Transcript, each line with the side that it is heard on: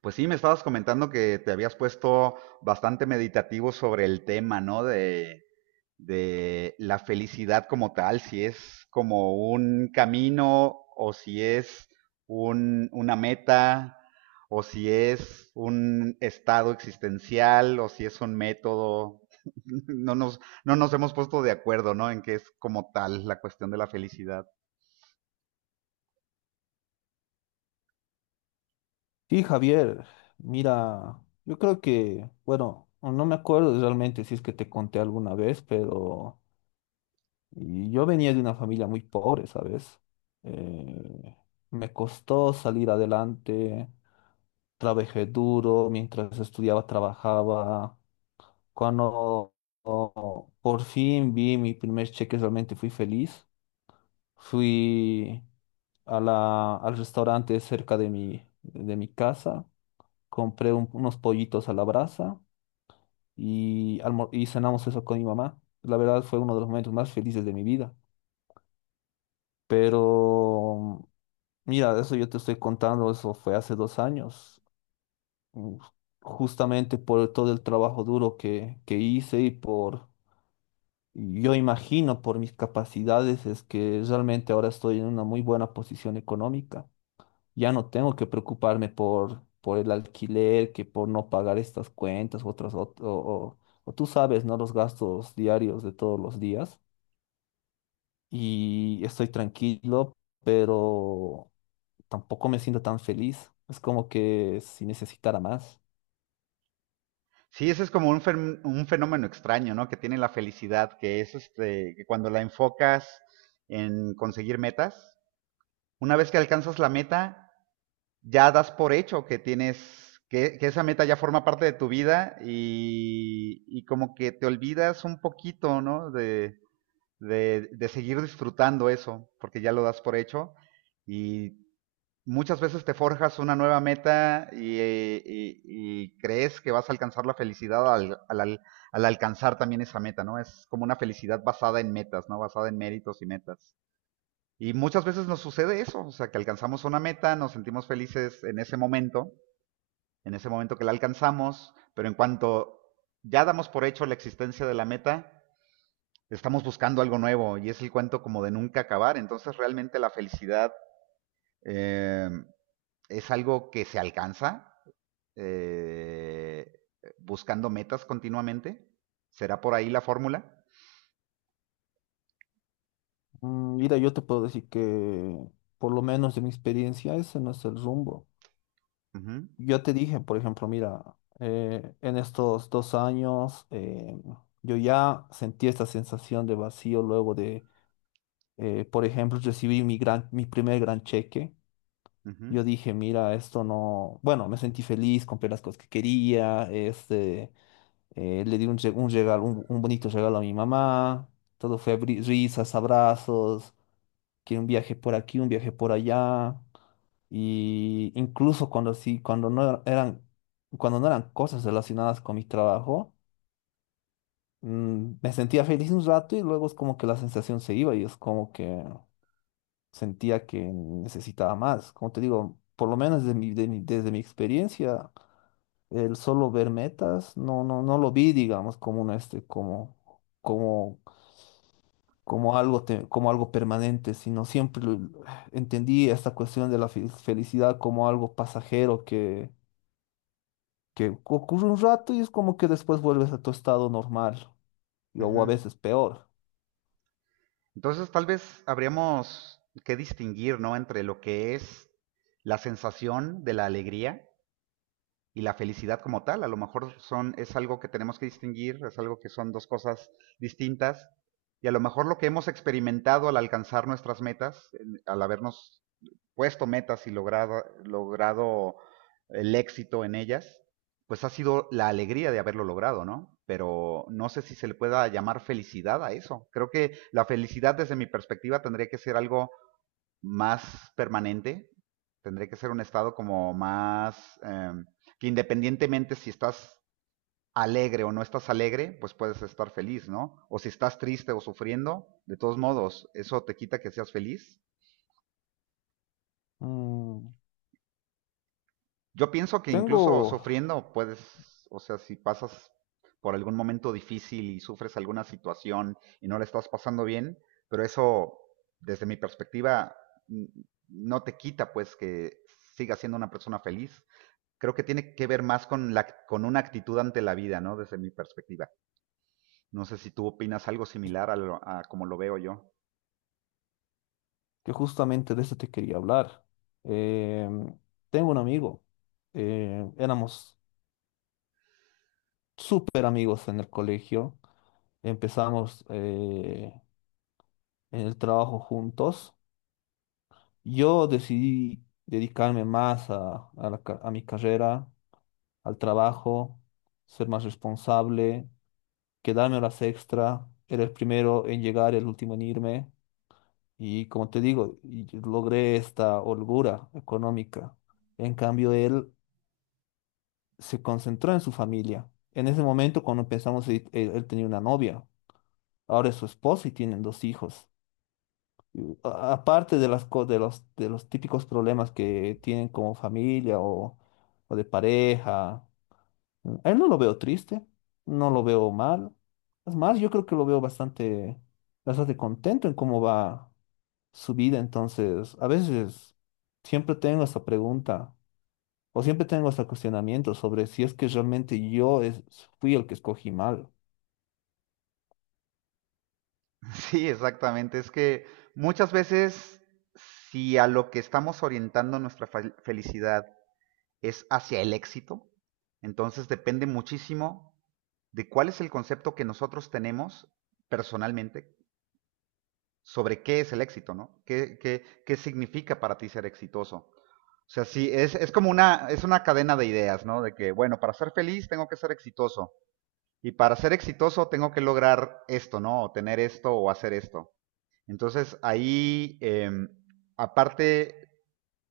right: Pues sí, me estabas comentando que te habías puesto bastante meditativo sobre el tema, ¿no? De la felicidad como tal, si es como un camino o si es una meta o si es un estado existencial o si es un método. No nos hemos puesto de acuerdo, ¿no? En qué es como tal la cuestión de la felicidad.
left: Sí, Javier, mira, yo creo que, bueno, no me acuerdo realmente si es que te conté alguna vez, pero yo venía de una familia muy pobre, ¿sabes? Eh, Me costó salir adelante, trabajé duro, mientras estudiaba, trabajaba. Cuando oh, por fin vi mi primer cheque, realmente fui feliz. Fui a al restaurante cerca de mi casa, compré unos pollitos a la brasa y, y cenamos eso con mi mamá. La verdad fue uno de los momentos más felices de mi vida. Pero mira, eso yo te estoy contando, eso fue hace 2 años, Mm, justamente por todo el trabajo duro que hice y por, yo imagino, por mis capacidades, es que realmente ahora estoy en una muy buena posición económica. Ya no tengo que preocuparme por el alquiler, que por no pagar estas cuentas u otras, o tú sabes, ¿no? Los gastos diarios de todos los días. Y estoy tranquilo, pero tampoco me siento tan feliz. Es como que si necesitara más.
right: Sí, ese es como un, un fenómeno extraño, ¿no? Que tiene la felicidad, que es este, que cuando la enfocas en conseguir metas, una vez que alcanzas la meta, ya das por hecho que tienes, que esa meta ya forma parte de tu vida y como que te olvidas un poquito, ¿no? De seguir disfrutando eso, porque ya lo das por hecho y muchas veces te forjas una nueva meta y, y crees que vas a alcanzar la felicidad al, alcanzar también esa meta, ¿no? Es como una felicidad basada en metas, ¿no? Basada en méritos y metas. Y muchas veces nos sucede eso, o sea, que alcanzamos una meta, nos sentimos felices en ese momento que la alcanzamos, pero en cuanto ya damos por hecho la existencia de la meta, estamos buscando algo nuevo y es el cuento como de nunca acabar. Entonces realmente la felicidad... em, es algo que se alcanza, eh, buscando metas continuamente. ¿Será por ahí la fórmula?
left: Mm. Mira, yo te puedo decir que, por lo menos de mi experiencia, ese no es el rumbo.
right: Ujú,
left: Yo te dije, por ejemplo, mira, en estos 2 años yo ya sentí esta sensación de vacío luego de, por ejemplo, recibí mi mi primer gran cheque.
right: ujú,
left: Yo dije, mira, esto no, bueno, me sentí feliz, compré las cosas que quería, este, le di un, un regalo, un bonito regalo a mi mamá, todo fue risas, abrazos, que un viaje por aquí, un viaje por allá. Y incluso cuando sí, cuando no eran cosas relacionadas con mi trabajo, mm, me sentía feliz un rato y luego es como que la sensación se iba y es como que sentía que necesitaba más. Como te digo, por lo menos desde desde mi experiencia, el solo ver metas, no lo vi, digamos, como como, como algo como algo permanente, sino siempre entendí esta cuestión de la felicidad como algo pasajero que ocurre un rato y es como que después vuelves a tu estado normal, o a
right: ujú.
left: veces peor.
right: Entonces tal vez habríamos que distinguir, ¿no? Entre lo que es la sensación de la alegría y la felicidad como tal. A lo mejor son, es algo que tenemos que distinguir, es algo que son dos cosas distintas. Y a lo mejor lo que hemos experimentado al alcanzar nuestras metas, al habernos puesto metas y logrado el éxito en ellas, pues ha sido la alegría de haberlo logrado, ¿no? Pero no sé si se le pueda llamar felicidad a eso. Creo que la felicidad desde mi perspectiva tendría que ser algo más permanente, tendría que ser un estado como más, que independientemente si estás alegre o no estás alegre, pues puedes estar feliz, ¿no? O si estás triste o sufriendo, de todos modos, eso te quita que seas feliz.
left: Mm,
right: Yo pienso que incluso
left: tengo
right: sufriendo puedes, o sea, si pasas por algún momento difícil y sufres alguna situación y no la estás pasando bien, pero eso, desde mi perspectiva, no te quita pues que sigas siendo una persona feliz. Creo que tiene que ver más con, la, con una actitud ante la vida, ¿no? Desde mi perspectiva. No sé si tú opinas algo similar a, lo, a como lo veo yo.
left: que Justamente de eso te quería hablar. Em, Tengo un amigo, éramos súper amigos en el colegio, empezamos en el trabajo juntos. Yo decidí dedicarme más a a mi carrera, al trabajo, ser más responsable, quedarme a las extra, era el primero en llegar, el último en irme, y como te digo, y logré esta holgura económica. En cambio, él se concentró en su familia. En ese momento, cuando empezamos, él tenía una novia, ahora es su esposa y tienen 2 hijos. Aparte de las, co- de los típicos problemas que tienen como familia o de pareja, a él no lo veo triste, no lo veo mal. Es más, yo creo que lo veo bastante contento en cómo va su vida. Entonces, a veces siempre tengo esta pregunta o siempre tengo este cuestionamiento sobre si es que realmente fui el que escogí mal.
right: Sí, exactamente. Es que muchas veces, si a lo que estamos orientando nuestra felicidad es hacia el éxito, entonces depende muchísimo de cuál es el concepto que nosotros tenemos personalmente sobre qué es el éxito, ¿no? ¿Qué significa para ti ser exitoso? O sea, sí, es como una, es una cadena de ideas, ¿no? De que, bueno, para ser feliz tengo que ser exitoso. Y para ser exitoso tengo que lograr esto, ¿no? O tener esto o hacer esto. Entonces ahí, aparte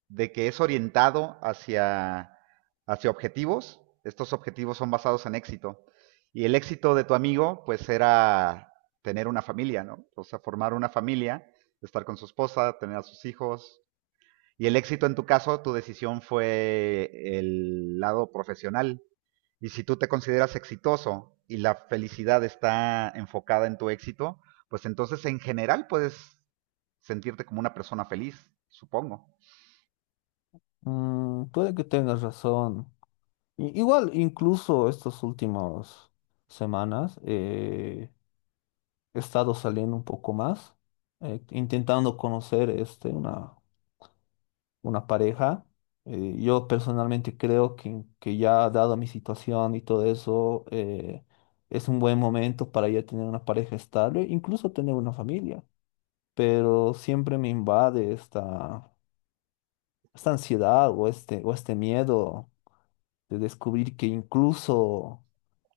right: de que es orientado hacia objetivos. Estos objetivos son basados en éxito. Y el éxito de tu amigo, pues era tener una familia, ¿no? O sea, formar una familia, estar con su esposa, tener a sus hijos. Y el éxito en tu caso, tu decisión fue el lado profesional. Y si tú te consideras exitoso y la felicidad está enfocada en tu éxito, pues entonces en general puedes sentirte como una persona feliz, supongo.
left: Mm, puede que tengas razón. Igual, incluso estas últimas semanas he estado saliendo un poco más, intentando conocer este, una pareja. Yo personalmente creo que ya dado mi situación y todo eso, es un buen momento para ya tener una pareja estable, incluso tener una familia. Pero siempre me invade esta ansiedad o este miedo de descubrir que incluso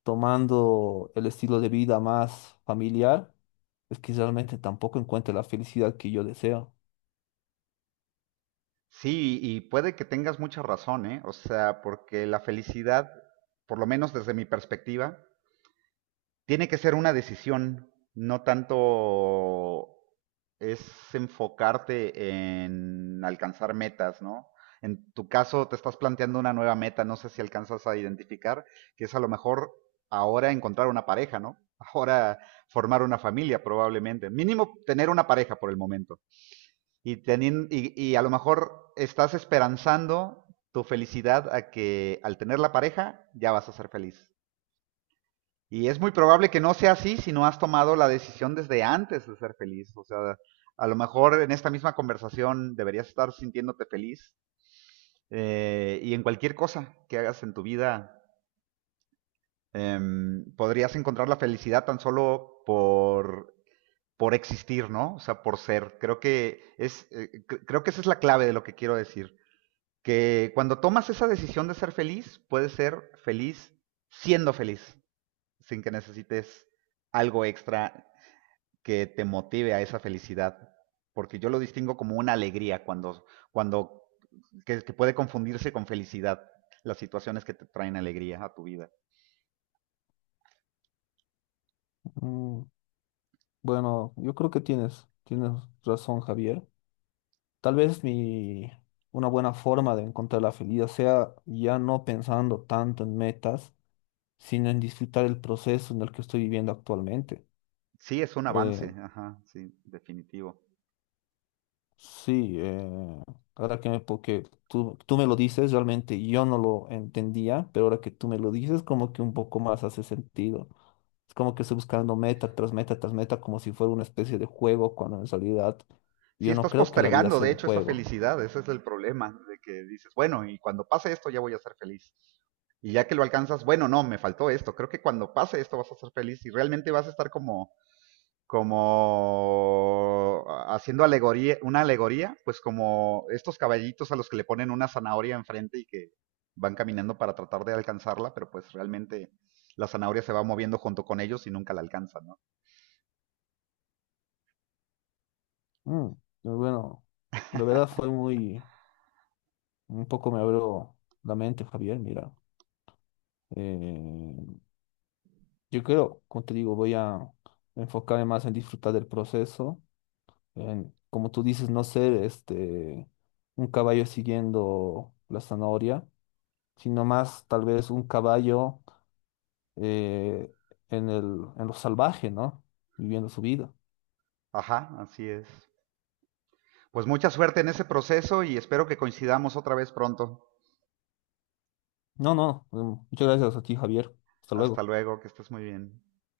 left: tomando el estilo de vida más familiar, es que realmente tampoco encuentre la felicidad que yo deseo.
right: Sí, y puede que tengas mucha razón, ¿eh? O sea, porque la felicidad, por lo menos desde mi perspectiva, tiene que ser una decisión, no tanto es enfocarte en alcanzar metas, ¿no? En tu caso, te estás planteando una nueva meta, no sé si alcanzas a identificar, que es a lo mejor ahora encontrar una pareja, ¿no? Ahora formar una familia, probablemente. Mínimo tener una pareja por el momento. Y a lo mejor estás esperanzando tu felicidad a que al tener la pareja ya vas a ser feliz. Y es muy probable que no sea así si no has tomado la decisión desde antes de ser feliz. O sea, a lo mejor en esta misma conversación deberías estar sintiéndote feliz. Y en cualquier cosa que hagas en tu vida, eh, podrías encontrar la felicidad tan solo por existir, ¿no? O sea, por ser. Creo que, es, creo que esa es la clave de lo que quiero decir. Que cuando tomas esa decisión de ser feliz, puedes ser feliz siendo feliz, sin que necesites algo extra que te motive a esa felicidad. Porque yo lo distingo como una alegría cuando que puede confundirse con felicidad las situaciones que te traen alegría a tu vida.
left: Mm, bueno, yo creo que tienes razón, Javier. Tal vez mi, una buena forma de encontrar la felicidad sea ya no pensando tanto en metas, sino en disfrutar el proceso en el que estoy viviendo actualmente.
right: Sí, es un avance,
left: Eh,
right: ajá, sí, definitivo.
left: sí, ahora que me, porque tú me lo dices, realmente yo no lo entendía, pero ahora que tú me lo dices, como que un poco más hace sentido. Es como que estoy buscando meta tras meta tras meta, como si fuera una especie de juego, cuando en realidad
right: Sí,
left: yo no
right: estás
left: creo que la vida
right: postergando,
left: sea
right: de
left: un
right: hecho, esa
left: juego.
right: felicidad, ese es el problema, de que dices, bueno, y cuando pase esto ya voy a ser feliz. Y ya que lo alcanzas, bueno, no, me faltó esto, creo que cuando pase esto vas a ser feliz y realmente vas a estar como, como haciendo alegoría, una alegoría, pues como estos caballitos a los que le ponen una zanahoria enfrente y que van caminando para tratar de alcanzarla, pero pues realmente la zanahoria se va moviendo junto con ellos y nunca la alcanzan, ¿no?
left: Mm, bueno, de verdad fue muy... Un poco me abro la mente, Javier, mira. Eh, yo creo, como te digo, voy a enfocarme más en disfrutar del proceso, en, como tú dices, no ser este un caballo siguiendo la zanahoria, sino más tal vez un caballo, eh, en el, en lo salvaje, ¿no? Viviendo su vida.
right: Ajá, así es. Pues mucha suerte en ese proceso y espero que coincidamos otra vez pronto.
left: No, no, mm, Muchas gracias a ti, Javier. Hasta
right: Hasta
left: luego.
right: luego, que estés muy bien.